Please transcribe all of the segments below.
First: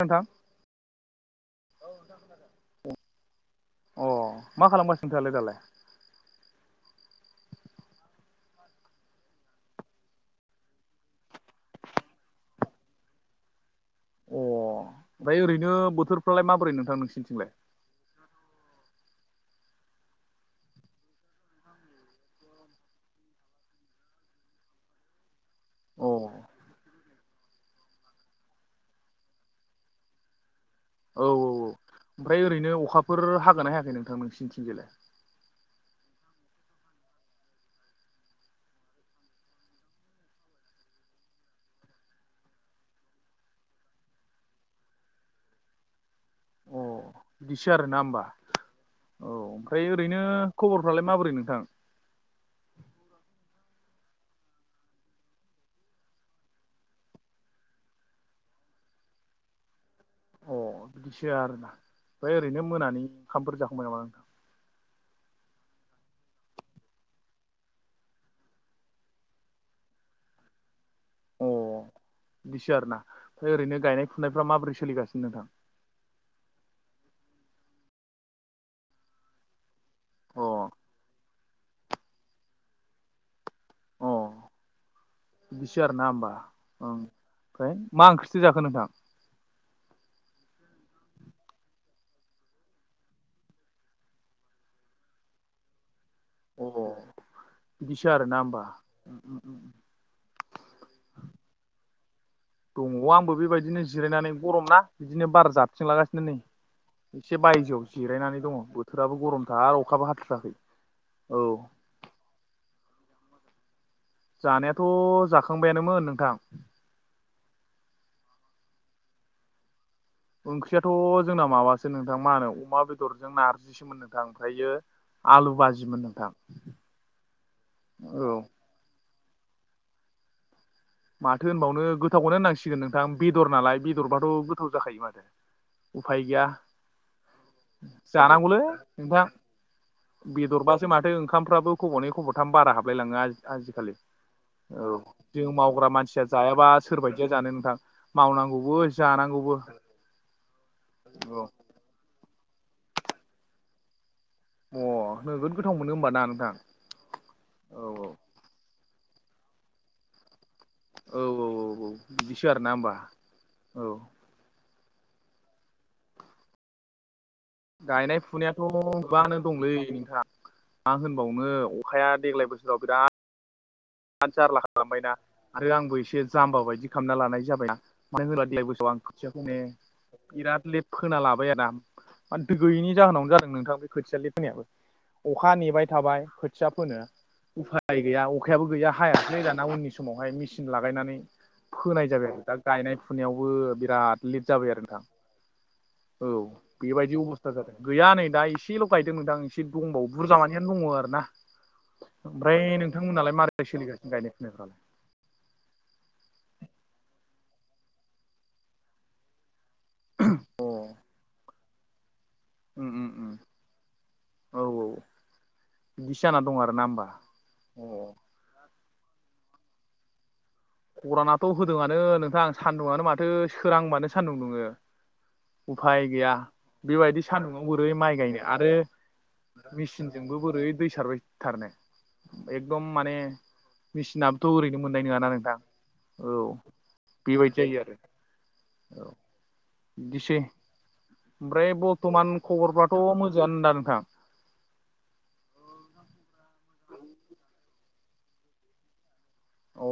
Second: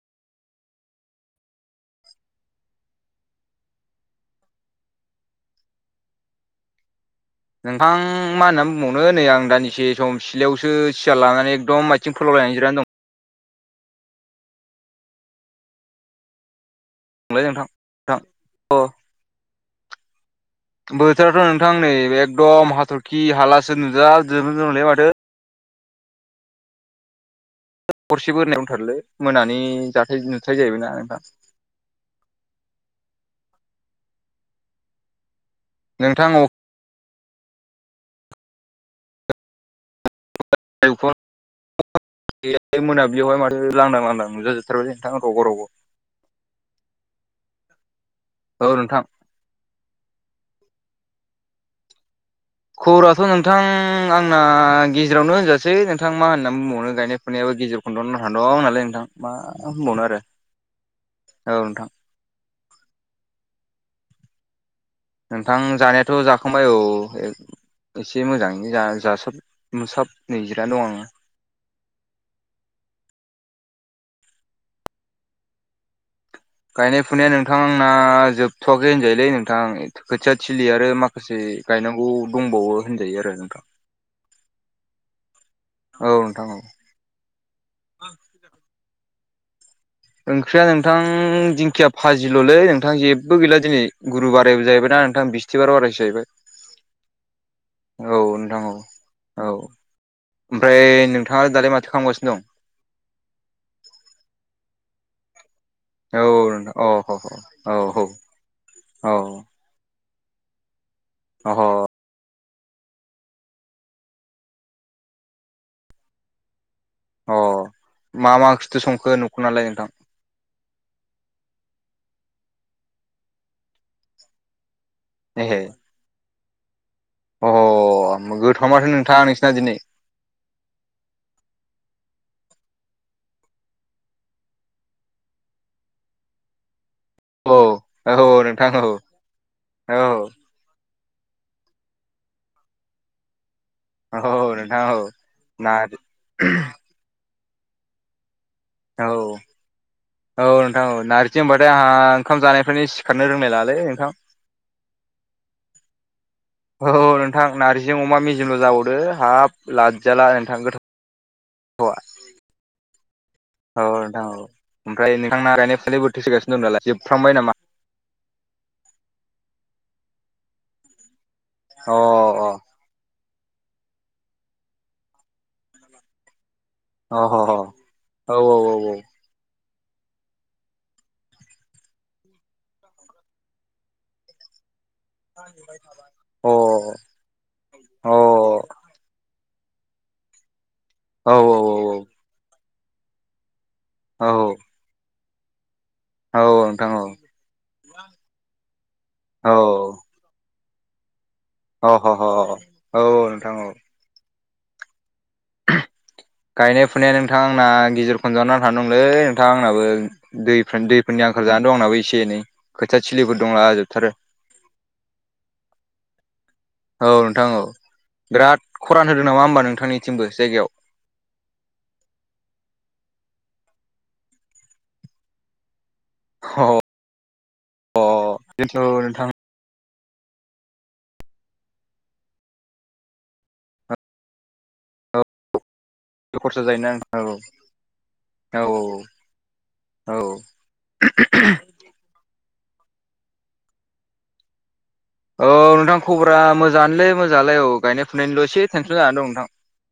नोंथां अ मा खालामगासिनो नोंथाङालै दालाय? नोंथां मा होननानै बुंबावनो नै आं दाननसे सम सिलायावसो सिया लानानै एकदम आथिं फोलावलायनाय जिरनानै दं। अ ओमफ्राय ओरैनो बोथोरफ्रालाय माबोरै नोंथां नोंसिनि? लाय नोंथां नोंथां अ बोथोराथ' नोंथां नै एकदम हाथरखि हालासो नुजा जोबदोंमोनलै माथो। अ। हरसे बोरायाव उथारलो मोनानि जाथाय नुथाय जाहैबाय ना। औ औ औ ओमफ्राय ओरैनो अखाफोर हागोन ना हायाखै नोंथां नोंसिनिथिंजायलाय? नोंथां अ खौ [unintelligible] गैया मोनाबियावहाय माथो लांदां लांदां नुजाजोबथारबाय नोंथां हरावबो अ बिदिसो आर ना होमबा? औ नोंथां। औ ओमफ्राय ओरैनो खबरफ्रालाय माबोरै नोंथां। खबराथ' नोंथां आंना गेजेरावनो होनजासै नोंथां मा होननानै बुंबावनो गायनाय फुनायाबो गिजिर खुन्द'नो थां दं नालाय नोंथां मा होनबावनो आरो अ बिदिसो आरोना नोंथां ओमफ्राय ओरैनो मोनानि ओंखामफोर जाखांबाय नामा नोंथां? नोंथां जानायाथ' जाखांबाय औ। एसे मोजाङैनो जा जासाब मुसाब नै जिरायना दं आङो अ बिदिसो आरोना ओमफ्राय ओरैनो गायनाय फुनायफ्रा माबोरै सोलिगासिनो नोंथां? गायनाय फुनाया नोंथां आंना जोबथ'वाखै होनजायोलै नोंथां खोथिया अ थिलि आरो माखा माखासे गायनांगौ दंबावो होनजायो आरो नोंथां। अ बिदिसो आरोना औ होमबा नोंथां औ ओं ओम फ्राय मा ओंख्रिसो जाखो नोंथां? ओंख्रिया नोंथां दिंखिया फाजिल'लै नोंथां जेबो गैला दिनै गुरु बारायबो जाहैबाय ना नोंथां बिस्थिबार बारायसो जाहैबाय अ बिदिसो औ आरोना होमबा नोंथां औ औ। ओमफ्राय नोंथाङा दालाय माथो खालामगासिनो दं। दङ' आंबो बेबायदिनो जिरायनानै गरमना बिदिनो बार जाथ थिं दं लागासिनो औ नै नोंथां अ ह एसे बायजोआव ह औ जिरायनानै दङ' औ बोथोराबो गरम दा अखाबो हाथाराखै औ। अ ह जानायाथ' जाखांबायानोमोन नोंथां। अ मा मा अखिथु संखो नुखु नालाय नोंथां। ओंख्रियाथ' जोंना माबासो नोंथां मा होनो अमा बेदरजों नारजिसोमोन नोंथां ओमफ्रायो आलु एहे बाजिमोन नोंथां। औ अ गोथाव माथो नोंथाङा नोंसिना दिनै माथो होनबावनो गोथावखौनो होननांसिगोन नोंथां बेदर नालाय बेदरबाथ' गोथाव जाखायो माथो। उफाय गैया औ औ जानांगौलै औ नोंथां। औ बेदरबासो माथो ओंखामफ्राबो खब'नै खब'थाम बारा हाबलायलाङो आजि-आजिखालि। औ नोंथां औ जों मावग्रा नारजि मानसिया जायाबा सोर बायदिया जानो नोंथां। मावनांगौबो औ जानांगौबो। औ नोंथां नारजि औ। होनबाथाय आंहा ओंखाम जानायफोरानो सिखारनो रोंलाय लाङालै नोंथां। अ नोगोद गोथाव मोनो होमबा ना नोंथां। औ नोंथां औ नारजिजों अमा मेजेमल' जाबावदो हाब लादजाला नोंथां गोथाव औ औ थावा बिदिसो आरोना होमबा औ नोंथां औ। ओमफ्राय नोंथांना गायनाय फुनायफ्रा बोरैथो सोगासिनो दं दालाय जोबफ्रांबाय नामा? गायनाय फुनायाथ' गोबाङानो दंलै नोंथां मा होनबावनो। अ अखाया अ देग्लाय बोसोराव बिराद राद जारला खालामबायना आरो आंबो एसे जाम्बा बायदि अ खालामना लानाय जाबायना मानो अ औ होनोब्ला देगाय बोसोराव आं खोथियाखौनो बिराद लेद फोना लाबाय आरोना मा दै गैयिनि जाहोनावनो जादों नोंथां बे खोथिया लिद फैनायाबो अखा नेबाय थाबाय औ खोथिया अ फोनो उफाय अ औ गैया अखा खायाबो गैया हायासै दाना उननि समावहाय मेसिन लागायनानै औ औ औ फोनाय जाबाय आरो दा गायनाय फुनायावबो बिराद औ लेट जाबाय आरो नोंथां औ नोंथां औ बेबायदि अबस्था था जादों गैया नै दा एसेल' गायदों नोंथां औ एसे दंबावो बुरजा मानियानो दङो आरो ना औ ह ह ओमफ्राय औ नोंथांमोननालाय नोंथां मारै औ सोलिगासिनो गायनाय फुनायफ्रालाय गायनाय फुनाया नोंथां आंना गेजेर खनदवानो नांथाना दंलै नोंथां आंनाबो अ दैफ्रा दै फोरनि आंखाल जाना दं आंनाबो एसे एनै उ खोथिया उ उ थिलिफोर दंला जोबथारो औ औ बिदिसो जाना दं आरो ना होमबा औ नोंथां औ अ बिराद खरान होदों नामा होमबा नोंथांनिथिंबो जायगायाव गरानाथ' होदोंआनो नोंथां सान्दुङानो माथो सोरांबानो सान्दुं दुङो उफाय गैया अ बेबायदि सान्दुङाव बोरै माइ गायनो औ आरो नोंथां मेसिनजोंबो बोरै दै सारबायथारनो एकदम माने मेसिनाबोथ' ओरैनो मोननाय नङाना नोंथां औ खरसा जायोना नोंथां औ बेबायदि जायो आरो औ औ बिदिसै ओमफ्राय बरथ'मान खबरफ्राथ' मोजांङानो दा नोंथां औ नोंथां खबरा मोजाङानोलै मोजाङालै औ गायनाय फुनायनिल' एसे टेनसन जानानै दं नोंथां अ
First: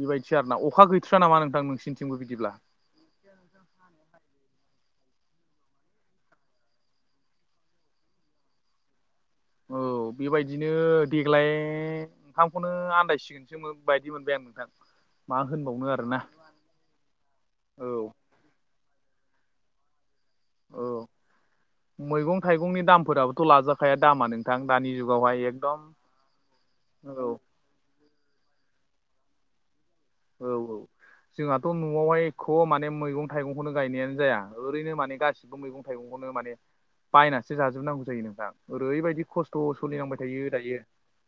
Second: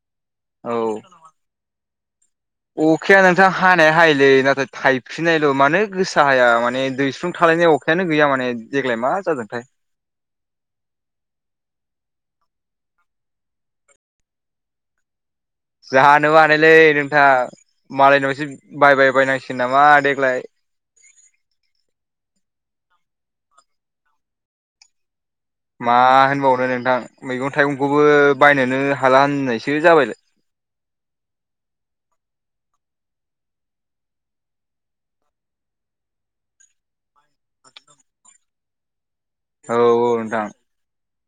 बेबायदि आरोना अखा औ गैथ्रा नामा नोंथां नोंसिनिथिंबो बिदिब्ला अखाया नोंथां हानाया हायोलै नाथाय थाइफ्रिननायल' मानो गोसा हाया माने दैस्लुं थालायनाय अखा अखायानो गैया माने देग्लाय मा जादोंथाय औ बेबायदिनो देग्लाय ओंखामखौनो आदायसिगोन सोमोन बायदि मोनबाय आं नोंथां मा होनबावो जाहानोबो हानायलै नोंथां औ मालायनावसो बायबाय बायनांसिगोन नामा देग्लाय औ मैगं थाइगंनि दामफोराबोथ' लाजाखाया दामा नोंथां दानि जुगावहाय एक मा होनबावनो नोंथां मैगं थाइगंखौबो बायनोनो हाला होननायसो जाबाय औ [inaudible] जोंहाथ न'वावहाय एख माने मैगं थाइगंखौनो गायनायानो जाया ओरैनो माने गासिबो मैं मैगं थाइगंखौनो माने बायनानैसो जाजोबनांगौ जायो नोंथां ओरैबायदि खस्थ' औ थ' औ सोलिनांबाय नोंथां थायो दायो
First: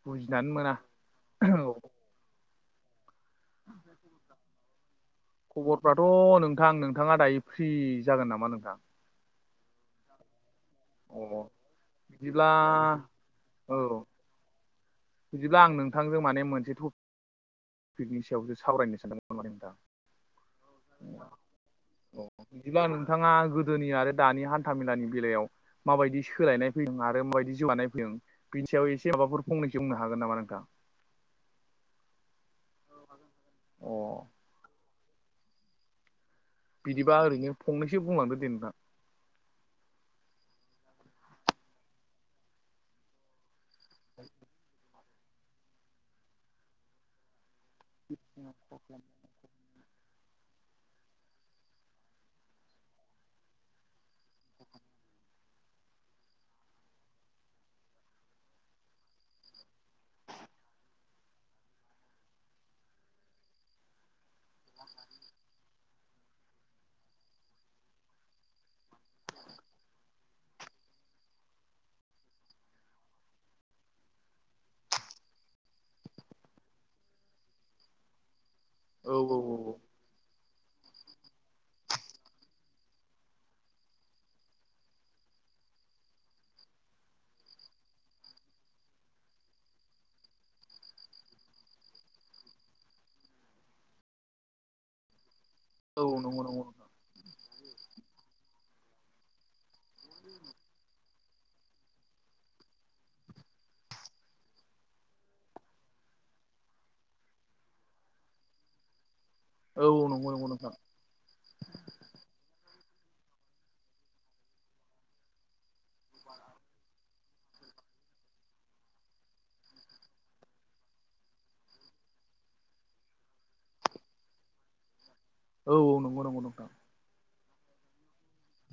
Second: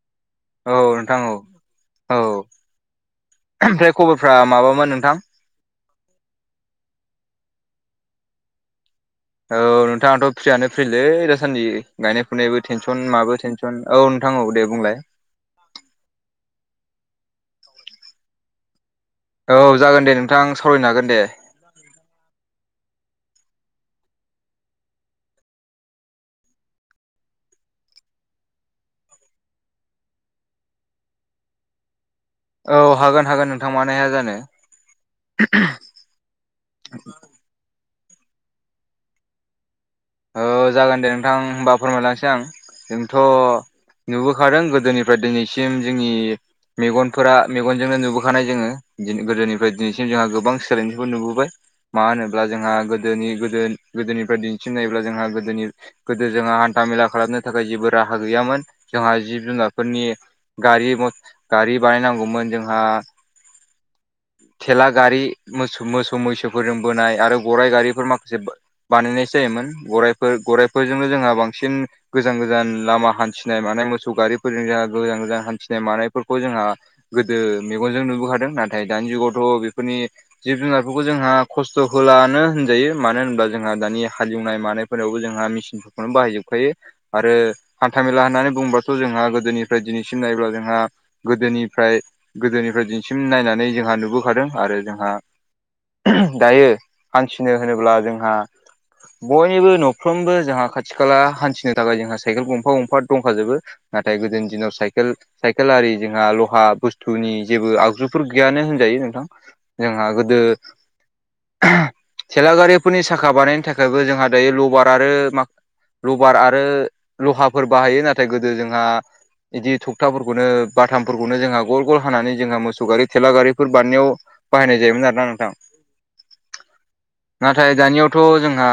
बुजिनानै मोना औ नोंथां औ औ ओमफ्राय खबरफ्रा माबामोन नोंथां खबरफ्राथ' नोंथां नोंथाङा दायो फ्रि जागोन नामा नोंथां औ नोंथाङाथ' फ्रियानो फ्रिलै अ दासान्दि गायनाय बिदिब्ला फुनायबो टेनसन माबो टेनसन औ नोंथा औ दे बुंलाय बिदिब्ला आं नोंथांजों माने मोनसे टपिकनि सायावसो सावरायनो सानदोंमोन माने नोंथां औ जागोन दे नोंथां सावरायनो हागोन दे औ बिदिब्ला नोंथाङा गोदोनि आरो दानि हान्थामेलानि बेलायाव माबायदि सोलायनाय फैदों आरो माबायदि जौगानाय फैदों बिनि सायाव एसे माबाफोर फंनैसै बुंनो हागोन नामा नोंथां औ हागोन हागोन नोंथां अ मानो हाया जानो बिदिबा ओरैनो फंनसो बुंलांदोेे दे नोंथां औ जागोन दे नोंथां होमबा फोरमायलांनोसै आं जोंथ' नुबोखादों गोदोनि ओमफ्राय दिनैसिम जोंनि मेगनफोरा मेगनजोंनो नुबोखानाय जोङो गोदोनि फ्राय दिनैसिम जोंहा गोबां सोलायनायखौ नुबोबाय मा होनोब्ला जोंहा गोदोनि गोदोनिफ्राय दिन्थिनायब्ला जोंहा गोदोनि गोदो जोंहा हान्था मेला खालामनो थाखाय जेबो राहा गैयामोन जोंहा जिब जुनारफोरनि गारि गारि बानायनांगौमोन जोंहा थेला गारि मोसौ मोसौ मैसोफोरजों बोनाय आरो गराइ गारिफोर माखासे बानायनाय जायोमोन गराइफोर गराइफोरजोंनो जोंहा बांसिन गोजान गोजान लामा हान्थिनाय मानाय मोसौ गारिफोरजों जोंहा गोजान गोजान हान्थिनाय मानायफोरखौ जोंहा गोदो मेगनजों नुबोखादों नाथाय दानि औ औ जुगावथ' बेफोरनि जिब जुनारफोरखौ जोंहा खस्थ' होलानो होनजायो मानो होनोबा जोंहा दानिया हालेवनाय मानायफोरावबो जोंहा मेचिनफोरखौनो बाहायजोबखायो आरो हान्थामेला होननानै बुंङोबाथ' जोंहा गोदोनिफ्राय दिनैसिम नायोब्ला जोंहा गोदोनिफ्राय गोदोनिफ्राय दिनसिम नायनानै जोंहा नुबोखादों आरो जोंहा औ औ नंगौ दायो हान्थिनो होनोब्ला जोंहा बयनिबो न'फ्रोमबो जोंहा खाथि खाला हान्थिनो थाखाय जोंहा साइकेल गंफा गंफा दंखाजोबो नाथाय गोदोनि दिनाव साइकेल साइकेल आरि जोंहा लहा बुस्थुनि जेबो आगजुफोर गैयानो होनजायो नोंथां जोंहा गोदो नंगौ नोंथां थेलागारिफोरनि साखा बानायनो थाखायबो जोंहा दायो लभार आरो माखासे लबार आरो लहाफोर बाहायो नाथाय गोदो जोंहा बिदि थखथाफोरखौनो बाथामफोरखौनो जोंहा गल गल हानानै जोंहा मोसौ गारि थेलागारिफोर बानायनायाव बाहायनाय जायोमोन आरो ना नोंथां औ औ नंगौ नंगौ नोंथां नाथाय दानियावथ' जोंहा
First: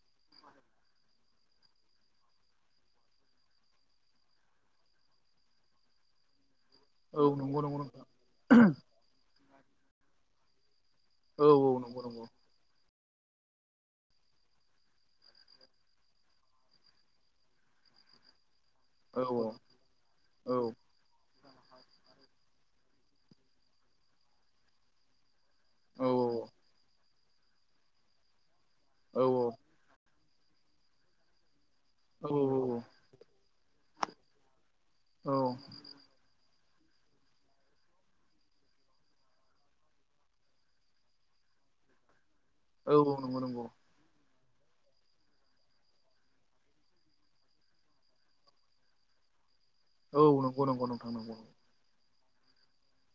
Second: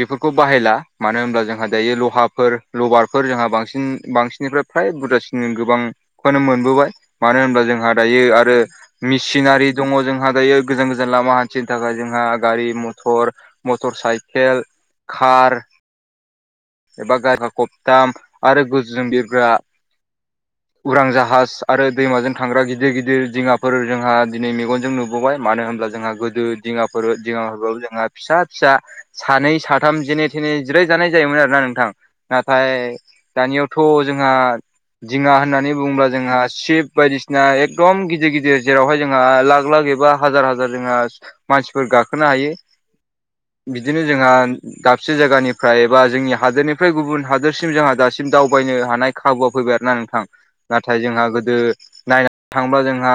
बेफोरखौ बाहायला मानो होनब्ला जोंहा दायो लहाफोर लबारफोर जोंहा बांसिन बांसिननिफ्राय फ्राय बुरजासिन गोबांखौनो मोनबोबाय औ मानो नंगौ होनबा नंगौ जोंहा नोंथां दायो आरो मेसिनारि दङ जोंहा दायो गोजान गोजान लामा औ हान्थिनो थाखाय नंगौ नंगौ जोंहा नोंथां गारि मथर मटर साइकेल कार एबा गायफा खबथाम आरो गोजौजों औ औ बिरग्रा नंगौ औ उरां जाहाज आरो दैमाजों थांग्रा गिदिर गिदिर दिङाफोर जोंहा दिनै मेगनजों नु मानो होनब्ला औ जोंहा गोदो दिङाफोर दिङाखौ जोहा फिसा फिसा औ सानै सा सथाम जेने थेने जिराय जानाय जायोमोन आरोना नोंथां नाथाय दानियावथ' जोंहा दिङा होननानै बुङोब्ला जोंहा शिब बायदिसिना एकदम गिदिर गिदिर जेरावहाय जोंहा लाख लाख एबा हाजार हाजार जोंहा मानसिफोर गाखोनो हायो औ औ नंगौ नंगौ बिदिनो जोंहा दाबसे जायगानिफ्राय एबा जोंनिया हादोरनिफ्राय गुबुन हादोरसिम जोंहा दासिम दावबायनो हानाय खाबुआ फैबाय आरो ना नोंथां औ नंगौ नंगौ नाथाय नोंथां जोंहा नंगौ गोदो नायनानै थांबा जोंहा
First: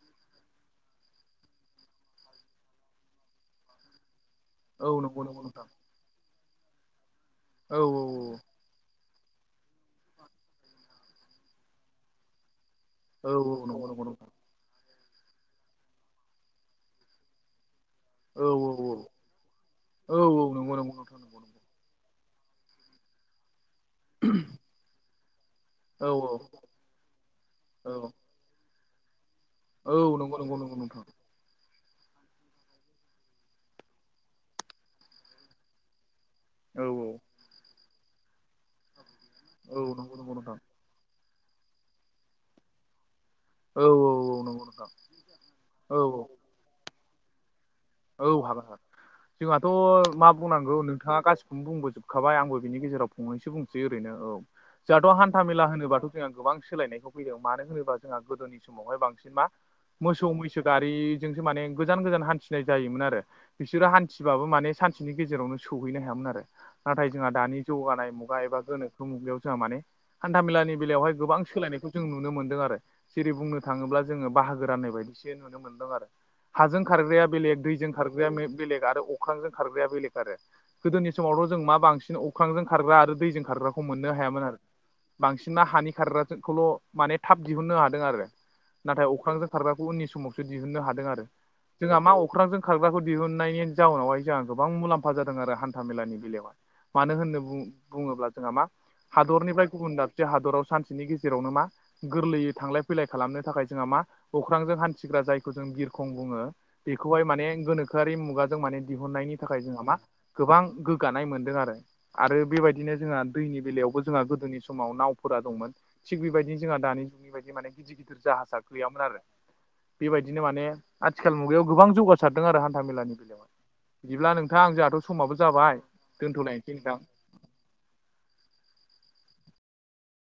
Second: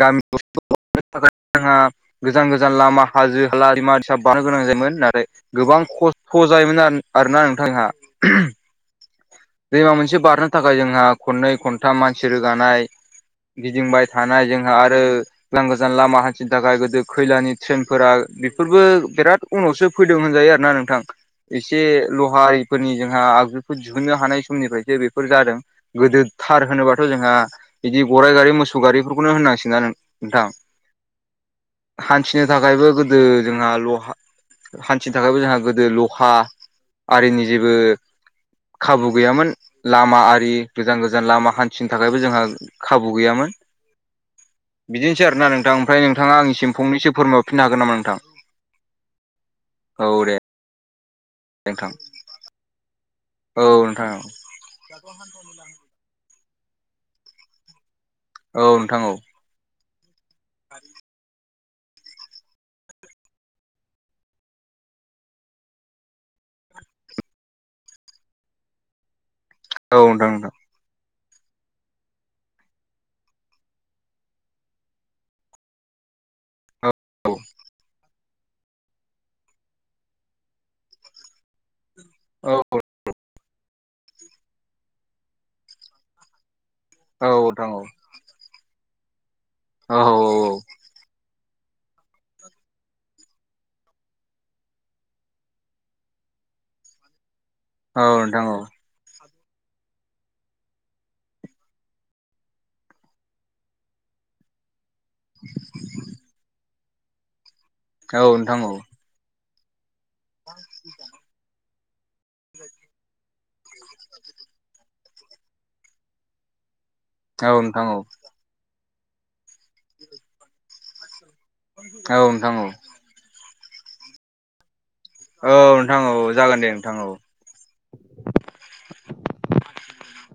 गामि थाखाय जोंहा गोजान गोजान लामा हाजो हालाम फिसा बानो गोनां औ जायोमोन नंगौ नाथाय नंगौ नोंथां गोबां खस्थ' जायोमोन आरोना नोंथां‌ औ जोंहा दैमा मोनसे बारनो थाखाय जोंहा खननै खनथाम मानसि रोगानाय औ औ नंगौ गिदिंबाय नंगौ नोंथां थानाय जोंहा आरो गोजान गोजान लामा हान्थिनो थाखाय गोदो खैलानि ट्रेनफोरा औ बेफोरबो औ औ बिराद उनावसो औ फैदों औ होनजायो आरो ना नंगौ नंगौ नोंथां नंगौ नंगौ एसे लहारिफोरनि जोंहा आगजुखौ दिहुननो हानाय समनिफ्रायसो बेफोर जादों औ गोदो थार होनोबाथ' जोंहा औ बिदि गराइ गारै मोसौ सौगारिफोरखौनो होननांसिगोन ना औ नंगौ नोंथां नंगौ नंगौ नोंथां हान्थिनो थाखायबो गोदो जोंहा लहा हान्थिनो थाखायबो जोंहा गोदो लहा औ हारिनि जेबो खाबु गैयामोन औ नंगौ लामा नंगौ आरि नोंथां गोजान गोजान लामा हान्थिनो थाखायबो जोंहा खाबु गैयामोन औ औ औ नंगौ नोंथां बिदिनोसै आरोना नोंथां औ ओमफ्राय नोंथाङा आंनिसिम फंनैसो फोरमायरफिननो हागोन नामा नों औ हाबाय जोंहाथ' औ मा दे बुंनांगौ नोंथाङा गासिखौबोनो बुंबो नोंथां थुखाबाय आंबो बिनि गेजेराव फंनैसो औ बुंसै नोंथां ओरैनो औ जाहाथ' हान्था मेला होनोबाथ' जोंहा गोबां सोलायनायखौ फैदों मानो होनोबा जों गोदोनि औ समावहाय नोंथां औ बांसिन मा मोसौ मैसो गारिजोंसो माने गोजान गोजान हान्थि फनाय जायोमोन आरो बिसोरो हान्थिबाबो माने सानसेनि गेजेरावनो सौहैनो हायामोन आरो नाथाय जोंहा दानि जौगानाय मुगा एबा गोनोखो लियाव जोंहा माने औ नोंथां हान्था नोंथां मेलानि बेलायावहाय गोबां सोलायनायखौ जों नुनो मोन्दों आरो जेरै बुंनो थाङोब्ला जोङो बाहागो राननाय बायदिसो नुनो मोनदों आरो हाजों खारग्राया औ बेलेग दैजों खारग्रा बेले आरो अख्रांजों खारग्राया बेलेग आरो गोदोनि समावथ' जों मा बांसिन औ हुखांजों खारग्रा आरो दैजों खारग्राखौ मोननो हायामोन आरो बांसिनना हानि खारग्राखौल' माने औ थाब नोंथां औ दिहुननो हादों आरो नाथाय अख्रांजों खारग्राखौ औ नोंथां औ उननि समावसो दिहुननो हादों आरो जोंहा मा अख्रांजों खारग्राखौ दिहुननायनि जाउनावहाय जोंहा गोबां मुलाम्फा जादों आरो हान्था मेलानि बेलायावहाय मानो होननो बुङोब्ला नोंथां जोंहा औ मा हादरनिफ्राय गुबुन दाबसे हादराव सानसेनि गेजेरावनो मा गोरलैयै थांलाय फैलाय खालामनो थाखाय जोंहा मा अख्रांजों हान्थि जायखौ जों बिरखं बुङो बेखौहाय माने गोनोखोआरि औ नोंथां मुगाजों माने दिहुननायनि थाखाय जोंहा मा गोबां गोग्गानाय मोनदों आरो आरो बेबायदिनो जोंहा दैनि बेलायावबो जोंहा गोदोनि समाव नावफोरा दंमोन थिग बेबायदिनो जोंहा दानि जुग ब माने गिदिर गिदिर जाहाजा गैयामोन आरो बेबायदिनो माने आथिखाल मुगायाव गोबां औ जौगासारदों आरो हान्था मेलानि बेलायावाय बिदिब्ला नोंथाङां आं जोंहाथ' समाबो औ जाबाय नोंथां औ जागोन दे दोन्थ'लायनोसै नोंथां औ